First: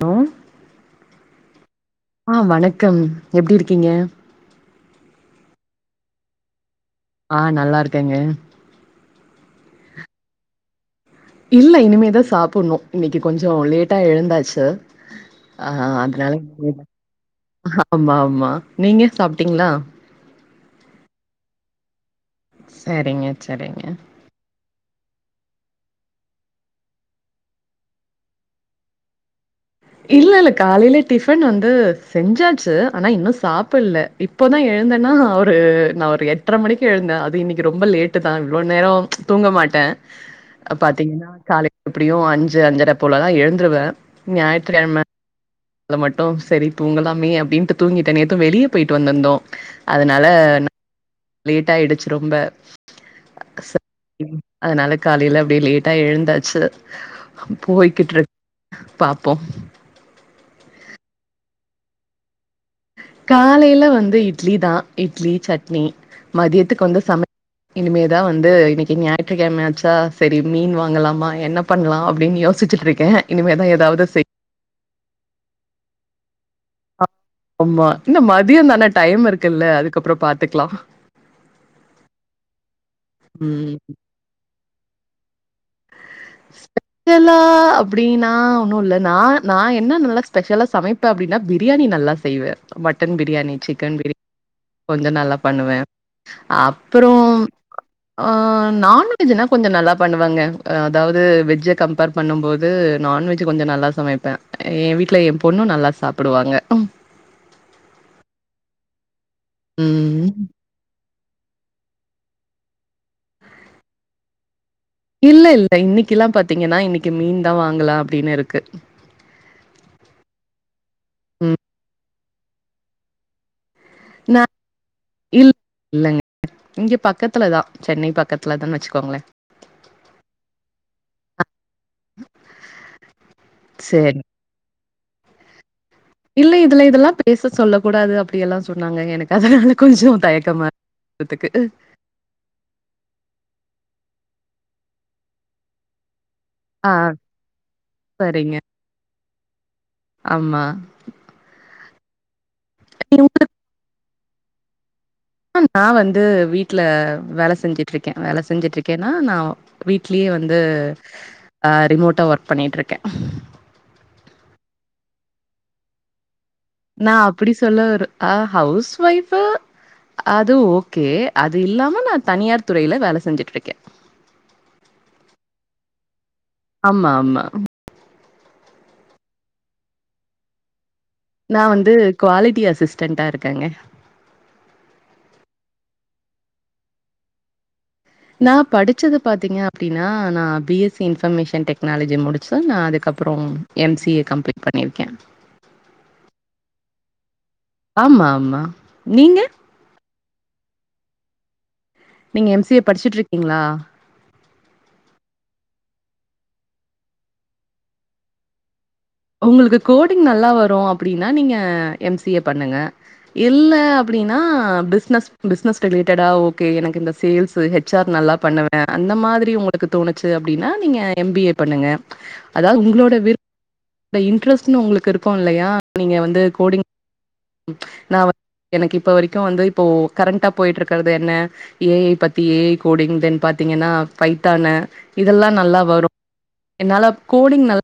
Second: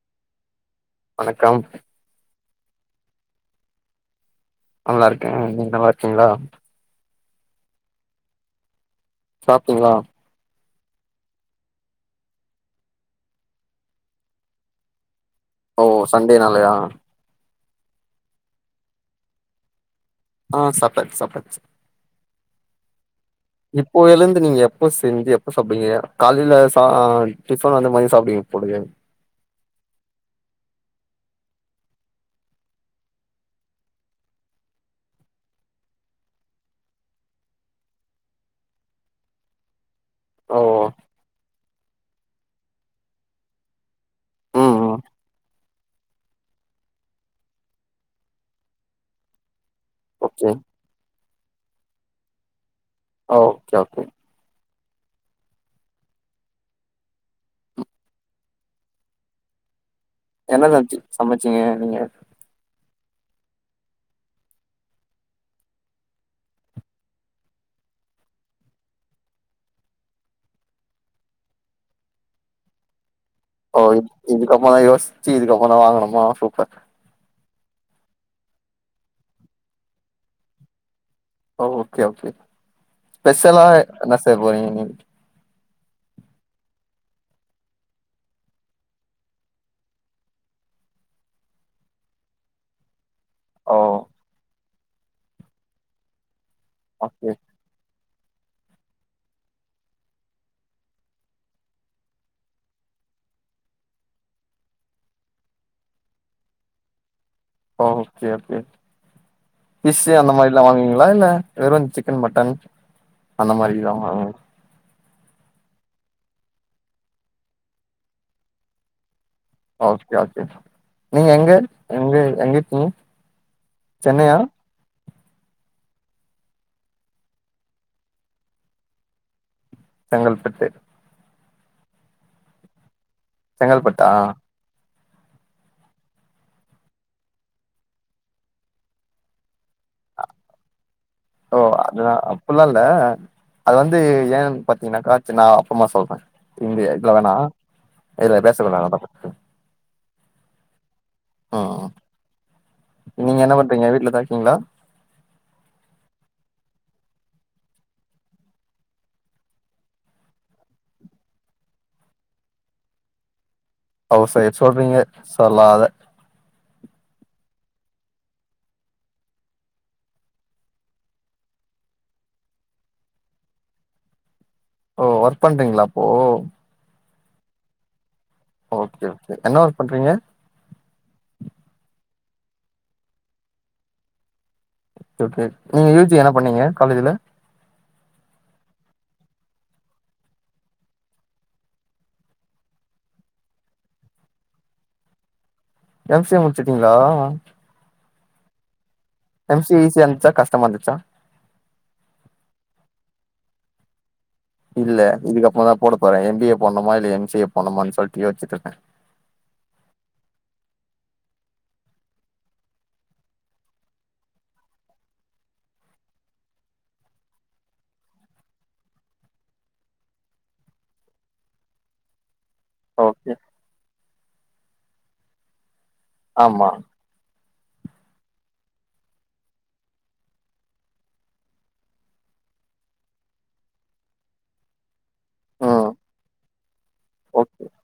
Hello வணக்கம் அ வணக்கம் எப்டி இருக்கீங்க நல்லா இருக்கே நீங்க நல்லா இருக்கீங்ளா ஆ நல்லா இருக்கேங்க சாப்டீங்களா இல்ல இனிமேதா சாப்புட்ணோ இன்னக்கி கொஞ்சோ லேட்டா எழுந்தாச்சு ஆ ஓ அதனால சண்டேனாலயா ஆமா ஆமா நீங்க சாப்ட்டீங்களா ஆ சாப்டாச்சு சாப்டாச்சு சரிங்க சரிங்க இப்போ எழுந்து நீங்க எப்போ செஞ்சு எப் ப சாப்டுவீங்க காலைல சா அ டிஃபன் அந்த மாரி சாப்டுவீங்க போலயே இல்ல இல்ல காலையில டிஃபன் வந்து செஞ்சாச்சு ஆனா இன்னு சாப்புட்ல இப்போதா எழுந்தன்னா ஒரு நா ஒரு எட்ர மணிக்கு எழுந்தே அது இன்னிக்கி ரொம்ப லேட்டு தா இவ்ளோ நேரோ தூங்க மாட்டே ஓ பாத்தீங்கன்னா காலை எப்படியு அஞ்சு அஞ்சர போலதா எழுந்துருவே ஞாயி த்து ம் கெழம ம் யுல மட்டு செரி தூங்கலாமே அப்டீன்ட்டு தூங்கிட்டே நேத்து வெளியே போயிட்டு வந்திருந்தோ அதனால ஓகே நா லேட்டாயிடுச்சு ரொம்ப ஓகே ச ஓகே ம் அதனால காலையில அப்டியே லேட்டா எழுந்தாச்சு போய்கிட்ருக்கு ப்போ என்ன லன்ச்சு சமச்சீங்க நீங்க காலையில வந்து இட்லி தா இட்லி சட்னி மதியத்துக்கு வந்து சம இனிமேதா வந்து இன்னிக்கி ஞாயிற்றுக்கெழமையாச்சா செரி மீன் வாங்கலாமா என்ன பண்லா அப்டீன்னு யோசிச்சுட்ருக்கே இனிமேதா ஓ இ ஏதாவது செய் இதுக்கப்புறோ தா யோசிச்சு இதுக்கறமா தா வாங்கணுமா சூப்பர் ஆமா இன்ன மதியம் தான டைம் இருக்குல்ல அதுக்கப்புறோ பாத்துக்கலா ஓகே ஓகே பெஷலா ம் என்ன செய்ய போறீங்க நீ [inaudible] ஸ்பெஷலா அப்டீன்னா ஒன்னு இல்ல நா நா என்ன நல்லா ஸ்பெஷலா சமைப் பே அப்டீன்னா பிரியாணி நல்லா செய்வே மட்டன் பிரியாணி ஓ சிக்கன் பிரியாணி கொஞ்சோ நல்லா பண்ணுவே அப் புறோ ஓகே அ நான்வெஜ்னா கொஞ்சோ நல்லா பண்ணுவங்க அதாவது வெஜ்ஜ கம்பேர் பண்ணும் போது நான்வெஜ்ஜு கொஞ்சோ நல்லா சமைப்பே எ வீட்ல எ பொண்ணு நல்லா ச சாப்புடுவாங்க ஓ ஓகே ஃபிஷ்ஷு ம் அந்த மாரிலா வாங்குவீங்களா இல்ல வெறு சிக்கன் மட்டன் அந்த மாரிதா ஆ இல்ல இல்ல இன்னைக்கல்லா பாத்தீங்கன்னா இன்னக்கி மீன் தா வாங்கலா அப்டின்னு இருக்கு ஓகே ஓகே நீங்க எங்க ம் எங்க எங்க இருக்கீங்க சென்னையா நா இல் இல்லங்க இங்க பக்கத்துல தா சென்னை பக்கத்துல தான்னு வச்சுக்கோங்களே செங்கல்பட்டு செங்கல்பட்டா சேரி இல்ல இதுல இதல்லா பேச சொல்ல கூடாது அப்டியல்லா சொன்னாங்க எனக்கு அதுனால கொஞ்சோ தயக்கமா த்துக்கு அ அப்பில்லா இல்ல அது வந்து ஏன்னு பாத்தீங்கன்னாக்கா அத்து நா அப்றமா சொல்றே இங்க ஆ இதுல வேணா இதுல பேச சரிங்க. வேணா [unintelligible] ஆமா ஆ நீங்க என்ன பண்றீங்க வீட்ல தா இருக்கீங்களா நா வந்து வீட்ல வேல செஞ்சுட்ருக்கே வேல செஞ்சுட்ருக்கேனா நா வீட்லயே வந்து ஆ ரிமோட்டா ஒர்க் பண்ணிட்ருக்கே ஹவுஸ் ஒய்ஃப் சொல்றீங்க சொலாத நா அப்டி சொல்ல வர ஆ ஹவுஸ் ஒய்ஃபு அது ஓகே அது இல்லாம நா தனியார் துறைல வேல செஞ்சுட்ருக்கே ஓ ஒர்க் பண்றீங்கலா அப்போ ஆமா ஆமா ஓகே ஓகே என்னா ஒர்க் பண்றீங்க நா வந்து குவாலிட்டி அசிஸ்டன்டா இருக்கேங்க ஓகே ஓகே நீங்க யூ ஜி என்னா பண்ணீங்க காலேஜுல நா படுச்சது பாத்தீங்க அப்டின்னா நா B S C information technology முடுச்சு நா அதுகப்பறம் எம் சி ஏ கம்ளீட் பண்ணிருக்கே எம் சி ஏ முடுசுட்டிங்களா ஆமா ஆமா நீங்க எம் சி ஏ ஈஷிய இருந்துச்சா கஷ்டமா இருந்துச்சா நீங்க எம் சி ஏ படுச்சுட்ருக்கீங்களா இல்ல இதுகப்பறமா தா போட பேறே எம் பி ஏ பண்ணுமா இல்ல எம் சி ஏ பண்ணுமான் சொல்ட்டு யோஸ்சுட்ருக்கே உங்களுக்கு கோடிங் நல்லா வரு அப்டினா நீங்க எம் சி ஏ பண்ணுங்க இல்ல அப்டினா பிஸ்னஸ் பிஸ்னஸ் ரிலேட்டடா ஓகே எனக்கு இந்த சேல்ஸு ஹெ ஹெச் ஆர் நல்லா பண்ணுவே அந்த மாரி உங்களுக்கு தோணுச்சு அப்டினா நீங்க எம் பி ஏ பண்ணுங்க அதாவது உங்களோட ஓகே விரு த இன்ரஸ்ட்னு உங்களுக்கு இருக்கு இல்லயா நீங்க வந்து ஆமா கோடிங் நா வ எனக்கு இப்ப வரைக்கு வந்து இப்போ கரண்ட்டா போயிட்ருக்கறது என்ன ஏ ஐ பத்தி A I coding then பாத்தீகன்னா Baith தான இதலா நல்லா ம் வரு என்னால ஓகே கோடிங் நல்ல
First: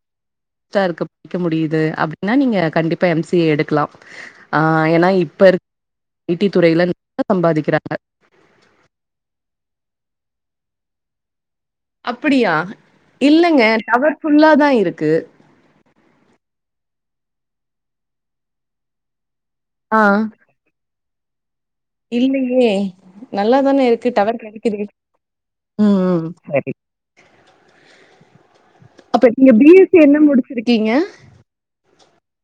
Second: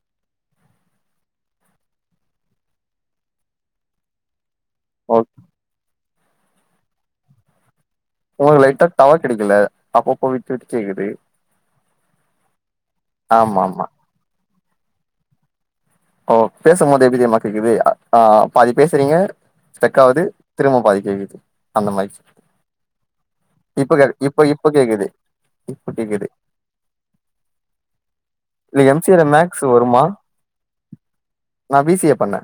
தா இருக் க்க முடியிது அப்டினா நீங்க கண்டிப்பா எம் சி ஏ எடுகலாம் ஆ ஏனா ஓகே இப்ப இரு ஐ டி துறைல சம்பாதிக்கிறாங்க ஒங்களுக்கு லைட்டா டவர் கெடைக்கல அப்ப அப்ப விட்டு விட்டு கேக்குது அப்பிடியா ஆமா இல்லங்க ஆமா டவர் ஃபுல்லா தா இருக்கு ஓ பேசம்போது எப்டி தெரியுமா கேக்குது அ ஆ பாதி பேசுறீங்க ஸ்டக் ஆகுது திரும்ப பாதி கேக்குது அந்த மாரி இல்லயே நல்லாதான இப்ப கே இருக்கு டவர் இப்ப இப்ப கெடைக்குது கேக்குது இப்ப ம் ம் கேக்குது இந்த எம் சி ஏல அப்ப நீங்க மேக்ஸ் பி எஸ் சி வருமா என்ன முடிச்சிருக்கீங்க நா பி சி ஏ பண்ணே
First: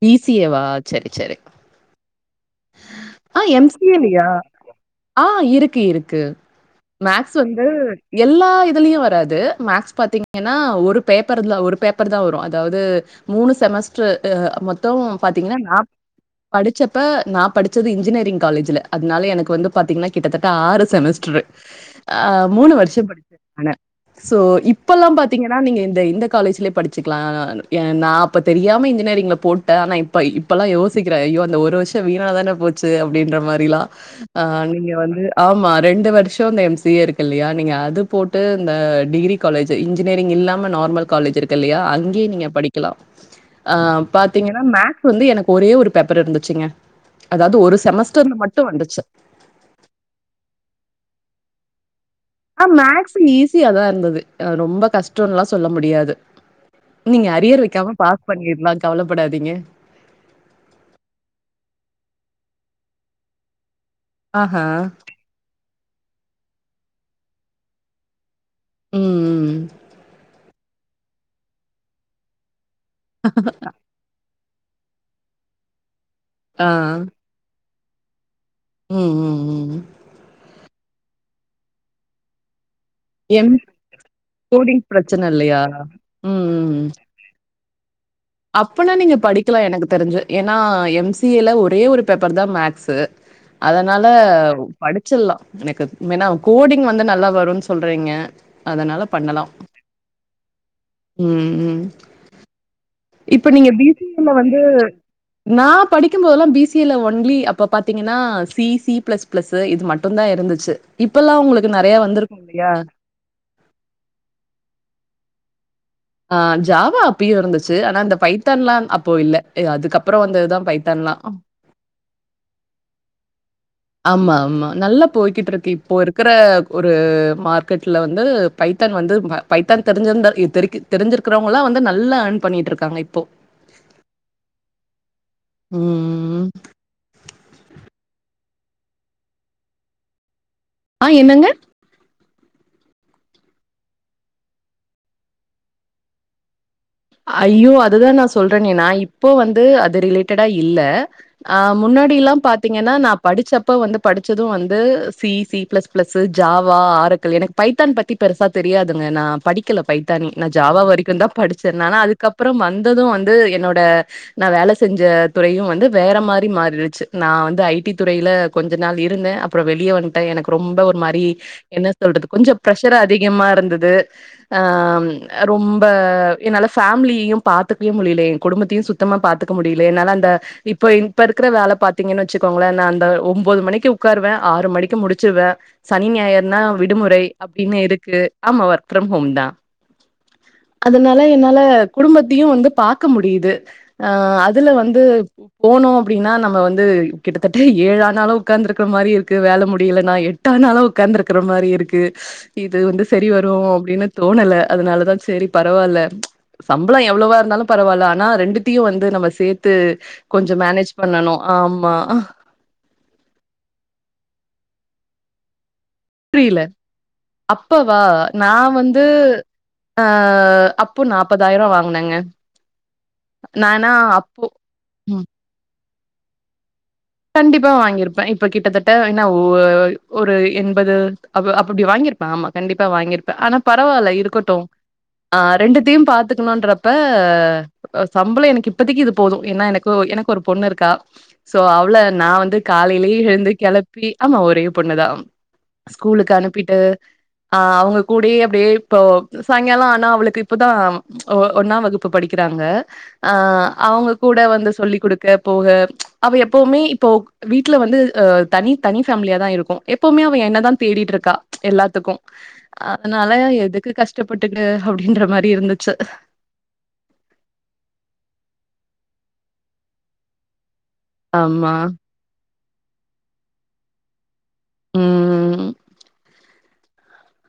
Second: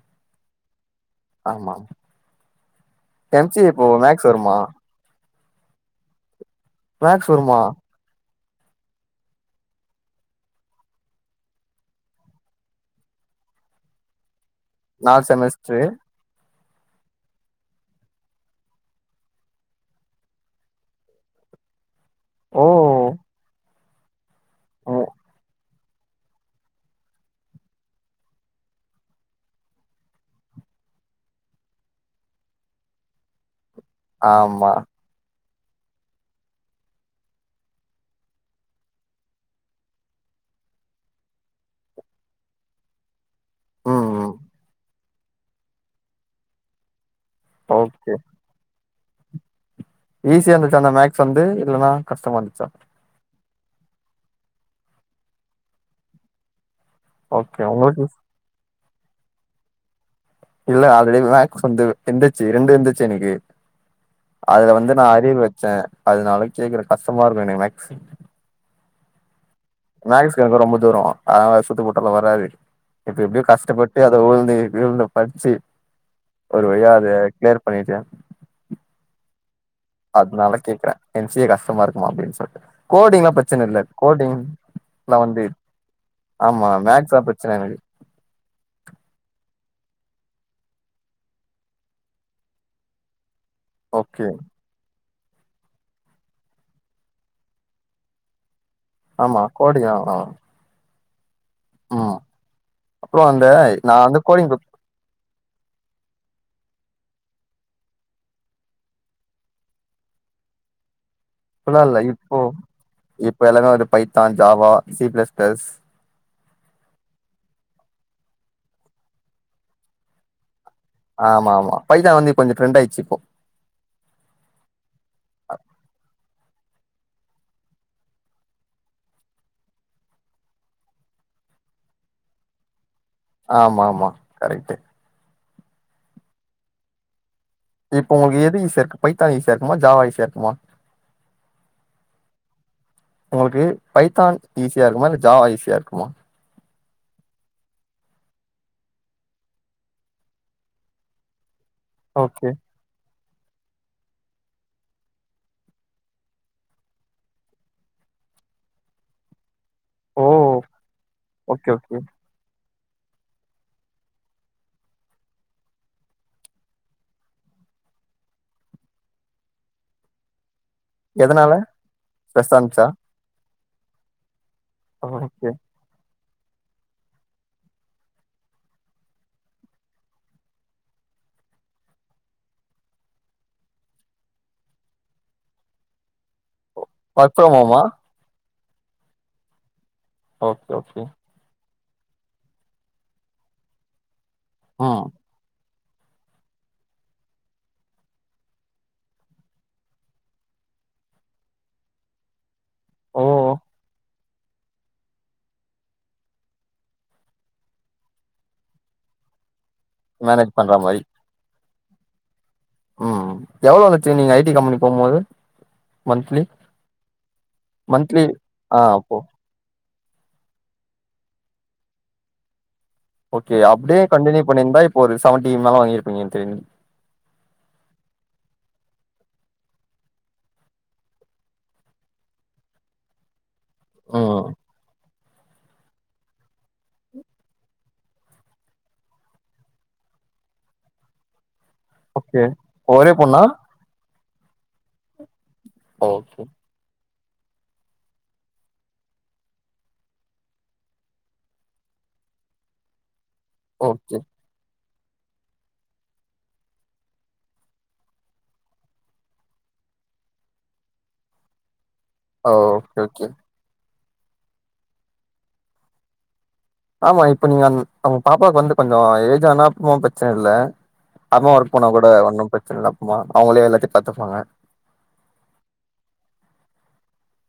பி சி ஏ வா செரி செரி ஆமாம் ஆ எம் சி மேக்ஸ் ஏலயா வருமா ஆ இருக்கு இருக்கு மேக்ஸ் வந்து எல்லா இதுலயு வராது மேக்ஸ் பாத்தீங்கன்னா ஒரு பேப்பர்ல ஒரு பேப்பர் தா வரு அதாவது மூணு செமஸ்ட்ர் அ மொத்த நாலு பாத்தீங்கன்னா நா செமஸ்டரு படிச்சப்ப நா படிச்சது இன்ஜினியரிங் காலேஜ்ல அதனால எனக் வந்து பாத்தீங்கன்னா கிட்டதட்ட ஆறு செமஸ்ட்ரு ஆ ஓ மூணு வருஷம் படிச்சி [inaudible] ஆன சோ ஓ, இப்பல்லா பாத்தீங்கன்னா நீங்க இந்த இந்த காலேஜ்லயே படிச்சிகலா ஏ நா அப்ப தெரியாம இன்ஜினெரிங்ல போட்ட ஆனா இப்ப இப்பெல்லா யோசிக்கிற ஐயோ அந்த ஒரு வருஷ் ஷோ வீண தானே போச்சி அப்டின்ற மாரிலா அ ஆமா நீங்க வந்து ஆமா ரெண்டு வருஷோ இந்த எம் சி ஏ இருக்குல்லையா நீங்க அது போட்டு இந்த டிகிரி காலேஜு இன்ஜினியரிங் இல்லாம நார்மல் காலேஜ் இருக்குல்லையா அங்கயே நீங்க படிக்கலா ஆ ம் ம் பாத்தீங்கன்னா மேக்ஸ் வந்து எனக்கு ஒரே ஒரு பேப்பர் இருந்துச்சுங்க அதாவது ஒரு ஓகே செமஸ்டர்ல மட்டு வந்துச்சு ஈஸியா இருந்துச்சா அந்த மேக்ஸ் வந்து இல்லன்னா கஷ்டமா ஆ இருந்துச்சா மேக்ஸ் ஈஸியாதாருந்தது ரொம்ப கஷ்டோன்ல்லா சொல்ல முடியாது நீங்க ஓகே அரியர் வைக்காம உங்களுக்கு பாஸ் பண்ணிர்லா கவலப்படாதீங்க இல்ல ஆல்ரெடி மேக்ஸ் வந்து இருந்துச்சு ரெண்டு இருந்துச்சு எனக்கு ஆஹா. அதுல வந்து நா அரியர் வ வச்சே அதனால கேக்குற கஷ்டமாருக்கு எனக்கு மேக்ஸு ம் ம். மேக்ஸுக்கு எனக்கு ரொம்ப தூரோ அதனால சுட்டு போட்டல வராது இப்ப எப்டியோ கஷ்டப்பட் எப்பயோ அத உழுந்து விழுந்து படிச்சு ஒரு ஆ. வழியா அத கிளியர் பண்ணிட்டே ம் ம் ம். அதனால கேக்குறே எம் சி ஏ கஷ்டமாருக்கும்மா அப்டின்னு சொல்ட்டு கோடிங்ல்லா எம் பிரச்சன இல்ல கோடிங் லா பிரச்சனை வந்து இல்லையா? ம், ஆமா ம். மேக்ஸ்தா பிரச்சன எனக்கு அப்பனா நீங்க படிக்கலா எனக்கு தெரிஞ்சு ஏன்னா எம் சி ஏல ஒரே ஒரு பேப்பர் தா மேக்ஸு அதனால ஓகே படிச்சில்லா எனக்கு மெனா கோடிங் வந்து நல்லா வருன்னு சொல்றீங்க அதனால ஆமா பண்ணலா கோடிங் ஆ ம் ம் ம் அப்றோ அந்த இப்ப நீங்க பி நா சி ஏல கோடிங் வந்து நா படிக்கும்போதெல்லா பி சி ஏல ஓன்லி அப்ப பாத்தீங்கன்னா சி சி பிளஸ் பிளஸ் து இது மட்டும் தா இருந்துச்சு இப்பெல்லா உங்களுக்கு நறைய வந்திருக்குமில்லையா இப்பல்லாமே ஒரு பைத்தா ஜாவா சி பிளஸ் பிளஸ் ஆ ஜாவா அப்பயு இருந்துச்சு ஆனா இந்த பைத்தன்ல்லா அப்போ இல்ல அ அதுக்கப்புறோ வந்ததுதா பைத் ஆமா ஆமா பைதான் வந்து கொஞ்சோ ட்ரெண்டாயிடுச்சு இப்போ ஆமாமா நல்லா போய்க்கிட்டுருக்கு இப்போ இருக்குற ஒரு மார்க்கெட்ல வந்து பைத்தான் வந்து ப பைத்தான் தெரிஞ்சிருந்தா இப் தெரிக்க தெரிஞ்சிருக்குறவங்கலா வந்து நல்லா ஏர்ன் பண்ணிட்டுருக்காங்க இப்போ ஆமாமா கரெக்ட்டு ம் இப்போ உங்களுக்கு எது ஈசியாருக்கு பைத்தான் ஈசியாருக்குமா ஜாவா ஈசியாருக்குமா ஆ என்னங்க உங்களுக்கு பைத்தான் ஈஸியாருக்குமா இல்ல ஜாவா ஈஸியாருக்குமா ஐயோ அதுதா நா சொல்றேனே இப்போ வந்து அது ரிலேட்டடா இல்ல ஆ முன்னாடில்லாம் ஓகே பாத்தீங் என்னா நா படிச்சப்ப வந்து படிச்சதும் வந்து C C plus plus Java ஆறக்கல் எனக்கு பைத்தான் பத்தி னபெருசா தெரியாதுங்க நா படிக்கல ஓ பைத்தானி ஜவாா வரைக்கு தா படிச்சே ஓகே ஆனா ஓகே அதுக்கு துக்கப்புறம் வந்தம் வந்து வந்து என்னோட நா வேலை செஞ்ச துறையும் வந்து வேற மாரி மாறிடுச்சு நா வந்து ஐடி துறையில கொஞ்ச நாள் இருந்தே அப்புறம் வெளிய வந்துட்டே எனக்கு ரொம்ப ஒரு மாரி எதனால என்ன சொல்றது ஸ்ட்ரெஸ்ஸா கொஞ்சம் இருந்துச்சா ப்ரஷர் அதிகமா இருந்தது ஓகே ரொம் இப்ப என்னால ஃபேமிலியியும் பாத்துக்கவே முடியல என் குடும்பத்தையும் சுத்தமா பாத்துக்க முடியல என்னால அந்த இப்ப இப்ப இருக்கிற வேலை பாத்தீங்கன் வச்சுக்கோங்களே நா அந்த ஒன்பது மணிக்கு உக்காருவே ஆறு மணிக்கு முடிச்சிடுவே சனி ஞாயிருனா விடுமுறை ஒர்க் ஃப்ரம் அப்டின் ஹோமா இருக்கு ஆமா ஒர்க் ஃப்ரம் ஹோம் தா ஓகே ஓகே அதனால என்னால குடும்பத்தியு வந்து பாக்க முடியுது அ அதுல வந்து ம் போனோ அப்டின்னா நம்ப வந்து கிட்டத்தட்ட ஏழானாளும் உட்கார்ந்து இருக்குற மாரி இருக்கு வேலை முடியலன்னா எட் ட்டானாலு உக்காந்து இருக்குற மாரி இருக்கு இது வந்து ஓ சரி வரும் அப்டின்னு தோணல அதனாலதா சேரி பரவால்ல சம்பள எவ்ளவா இருந்தாலு பரவால்ல ஆனா ரெண்டுத்தியு வந்து நம்ம சேத்து கொஞ்சோ பண்ற மேனேஜ் மாரி பண்ணனு ஆம்மா ம் எவ்ளோ கச்சிங்க நீங்க ஐடி கம்பெனி போம் போது புரில அப்பவா மந்த்லி நா ஆ வந்து அப்போ ஆ அப்போ நாப்பதாயிர வாங்னங்க ஓகே அப்டே கன்டினியூ பண்ணிருந்தா இப்ப ஒரு ம். செவன்டீ மேல வாங்கிருப்பீங்க தெரியு கண்டிப்பா வாங்கிருப்பே இப்ப கிட்டத்தட்ட என்னா வ்ஒ ஒரு எண்பது அப்ப அப்டி வாங்கியிருப்பே ஆமா கண்டிப்பா வாங்கியிருப்பே ஆனா பரவால்ல ம் இருக்கட்டும் ஆ ரெண்டுத்தியு பாத்துக்கணுன்றப்ப சம்பள எனக்கு இப்பதிக்கு இது போதும் ஏன்னா எனக்கு எனக்கு ஒரு பொண்ணு இருக்கா சோ அவ் வ்ள நா ஓகே வந்து காலையிலே ஒரே பொண்ணா எழுந்து கெளப்பி ஆமா ஒரே பொண்ணுதா ஸ்கூலுக்கு ஓகே அனுப்பிட்டு ஆ அவ்ங்க கூடயே அப்டியே இப்போ சாயங்கால ஆனா அவள்க்கு இப்பதா ஒ ஒன்னாம் வகுப்பு படிக்குறாங்க ஆ அவ்ங்க ஓகே கூட வந்து சொல்லி குடுக்க போக அவ எப்பவுமே இப்போ வீட்ல வந்து அ தனி தனி ஃபேமிலியா தா இருக்கும் எப்பவுமே அவ என்ன தா தேடிட்டு இருக்கா எல்லாத்துக்கு ஓகே ஓகே அதனால எதுக்கு கஷ்டப்பட்டுட்டு அப்டின்ற மாரி இருந்துச்சு ஆமா இப்ப நீங்க உங்க பாப்பாவுக்கு வந்து கொஞ்சோ ஏஜ் ஆனா அப்றோ ப்ரச்சன இல்ல அம்மா ஆமா ஒர்க் போனா கூட ஒன்னு ப்ரச்சன இல்ல அப்பமா அவங்களே எல்லாத்தையு பாத்துப்பாங்க ம்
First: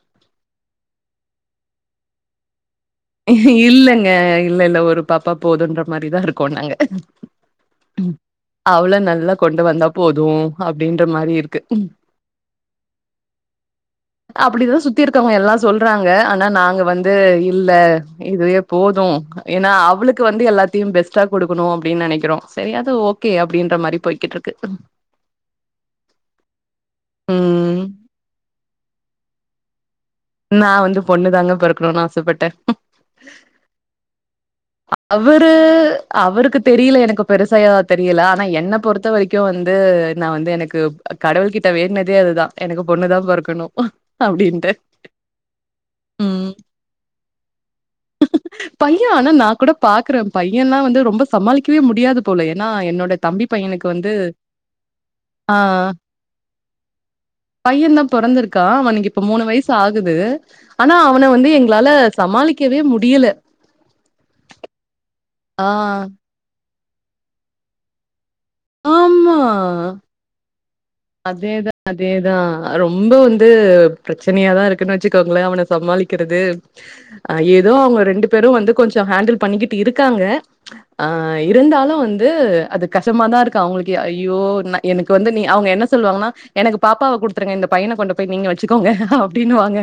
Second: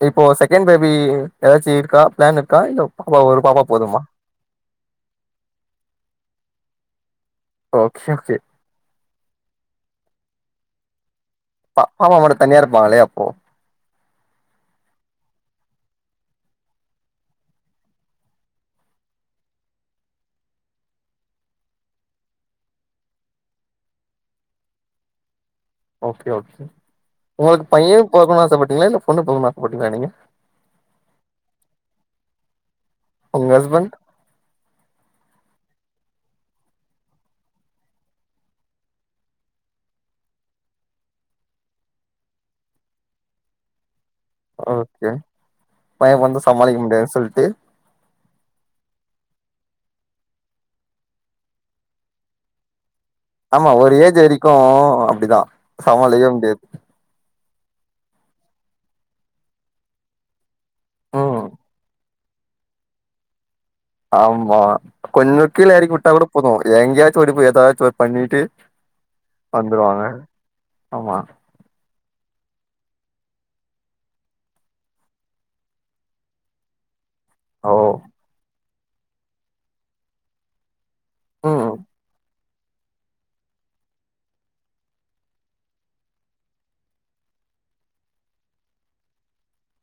இப்போ செகண்ட் பேபி எதாச்சி இருக்கா ப்ளான் இருக்கா இல்ல பாப்பா ஒரு பாப்பா போதுமா இல்லங்க இல்ல இல்ல ஒரு பாப்பா போதுன்ற மாரிதா இருக்கோ நாங்க ஓகே ஓகே அவள நல்லா கொண்டு வந்தா போதும் அப்டின்ற மாரி இருக்கு அப்பா அம்மா மட்டு தனியா இருப்பாங்ளே அப்போ அப்டிதான் சுத்தி இருக்கவங்க எல்லா சொல்றாங்க ஆனா நாங்க வந்து இல்ல இதுவே போது ஏன்னா அவளுக்கு வந்து எல்லாத்தையு பெஸ்ட்டா குடுக்கணு அபடின்னு நெனைக்கிறோம் சரி அது ஓ கே அப்டின்ற மாரி போய்கிட்ருக்கு ஓகே ஓகே உங்களுக்கு ம் பையன் பொறக்கனு ஆசப்பட்டீங்களா இல்ல பொண்ணு பொறக்கணு ஆசப்பட்டீங்ளா நீங்க நா வந்து பொண்ணு தாங்க பொறக்கணு ஆசப்பட்டே உங்க ஹஸ்பண்ட் அவுரு அவருக்கு தெரியல எனக்கு பெருசா எதாவது தெரியல ஆனா என்ன பொறுத் த வரைக்கு வந்து நா வந்து எனக்கு கடவுள் கிட்ட வேண்ணதே அதுதா எனக்கு பொண்ணுதா பொறக்கணு அப்டின்ட்டு ஏ பையன் பொறந்தா ம் சமாளிக்க முடியாதுன் சொல்ட்டு பைய ஆனா நா கூட பாக்குற பையன்ல்லா வந்து ரொம்ப சமாளிக்கவே முடியாது போல ஏன்னா என்னோட தம்பி ஆமா பையனுக்கு ஒரு வந்து ஏஜ் வெரிக்கு அப்டிதா ஆ சமாளிக்யே முடியாது பையன் தா பொறந்திருக்கா அவனுக்கு இப்ப மூணு வய்சு ஆக் குது ஆனா அவன ம் வந்து எங்களால சமாளிக்கவே முடியல ஆம்மா கொஞ்சோ ஆ கீழ எறக்கி வுட்டா கூட போது எங்கயாச்சோடி போய் எதாவது பண்ணிட்டு ஆமா வந்துருவாங்க ஆமா அதேதா அதேதா ரொம்ப வந்து பிரச்சனயாதா இருக்குன்னு வெச்சுக்கோங்களேன் அவன சமாளிக்கிறது அ ஓ ஏதோ அவங்க ரெண்டு பேரு வந்து கொஞ்சம் ஹேண்டில் பண்ணிக்கிட்டு இருக்காங்க ஆ ம் இருந்தாலும் வந்து அது கஷ்டமாதான் இருக்கு அவங்களுக்கு ஐயோ எனக்கு வந்து நீ அவங்க என்ன சொல்லுவாங்கன்னா எனக்கு பாப்பாவ குடுத்துருங்க இந்த பையனை கொண்டு போய் நீங்க வச்சுக்கோங்க அப்டின்னுவாங்க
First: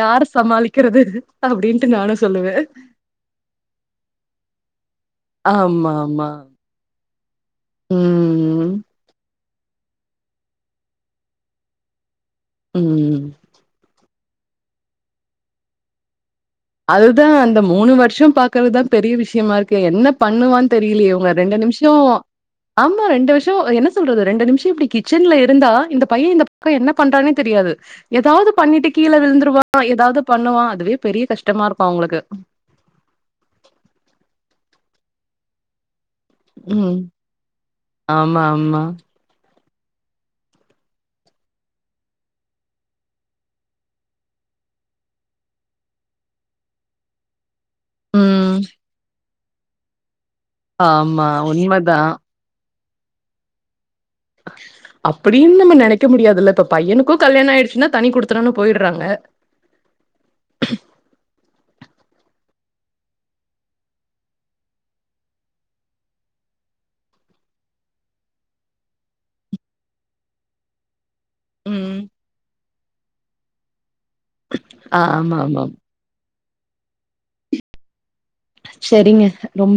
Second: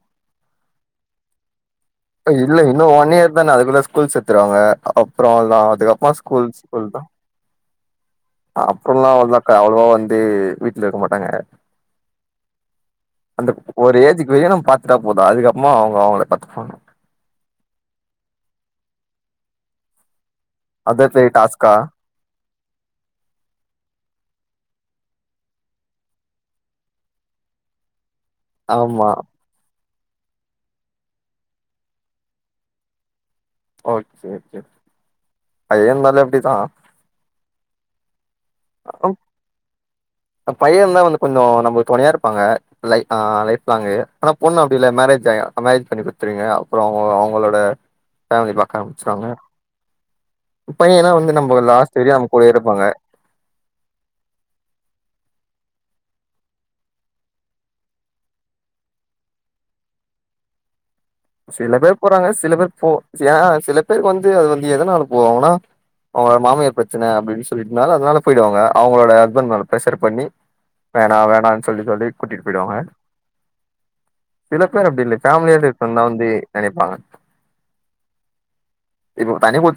யார சமாளிக்கிறது அப்டின்ட்டு நானு இல்ல இன்னும் ஒன் இயர் தானே அதுக்குள்ள ஸ்கூல் சேத்துருவாங்க அப்புறம் தா ஆமா, அதுக்கப்புறமா ஆமா. ஸ்கூல் ஸ்கூல் தா ம் அப்புறம்ல்லா வந்து அவ்ளோ வந்து வீட்ல இருக்க மாட்டாங்க ம் இந்தப் ஒரு ஏஜ்க்கு வரையும் நம்ம பாத்துட்டா போதும் அதுக்கப்புறமா அவங்க அவங்கள பாத்து பாங்க அதுதா அந்த மூணு வருஷம் பாக்குறதுதா பெரிய இருக்கு என்ன பண்ணுவான் அதா தெரியலே பெரிய உங்க ரெண்டு டாஸ்க்கா நிமிஷோ ஆமா ரெண்டு வர்ஷோ என்ன சொல்றது ரெண்டு நிமிஷம் இப்டி கிச்சன்ல இருந்தா இந்த பையன் இந்த பக்கம் என்ன பண்றா தானே தெரியாது எதாவது பண்ணிட்டு ஆமா கீழ விழுந்துருவா எதாவது பண்ணுவா அதுவே பெரிய கஷ்டமா இருக்கு உங்குளுக்கு ஓகே ஓகே அதே மாரி அப்டி ம் ஆமா ஆமா. [unintelligible] பையதா வந்து கொஞ்சோ நம்மளுக் துணையா இருப்பாங்க லை ஆ லைஃப் லாங்கு ஆனா பொண்ணு அப்டி இல்ல மேரேஜ் ஆ மேரேஜ் பண்ணி குடுத்துருவீங்க அப்பறோ அவங்க அவங்களோட ம். ஃபேமிலி பாக்க ஆரம்பிச்சுருவாங்க பையனா ஆமா, வந்து நம்ப லாஸ்ட் உண்மதான். வெரியு நம்ம கூடவே இருப்பாங்க அப்டின்னு நம்ம நினைக்க முடியதுல்ல இப்ப பையனுக்கும் கல்யாணம் ஆயிடுச்சுன்னா தனி குடுத்தணோனு போயிடுறாங்க சில பேர் போறாங்க சில பேர் போ ஏ சில பேருக்கு வந்து அது வந்து எதனால போவாங்கன்னா அவங்களோட மாமியார் பிரச்சன அப்டின் சொல்லிட்டுனால அதனால போயிடுவாங்க அவங்களோட ஹஸ்பண்ட் மேல பிரஷர் பண்ணி வேணா வேணான் சொல்லி ம். சொல்லி கூட்டிட்டு போயிடுவாங்க சில பேர் வந்து இல்ல ஆமாமா. ஃபேமிலியோட இருப்பந்தா வந்து நெனைப்பாங்க செரிங்க இப்போ தனி குடுத்தனம் ரொம்ப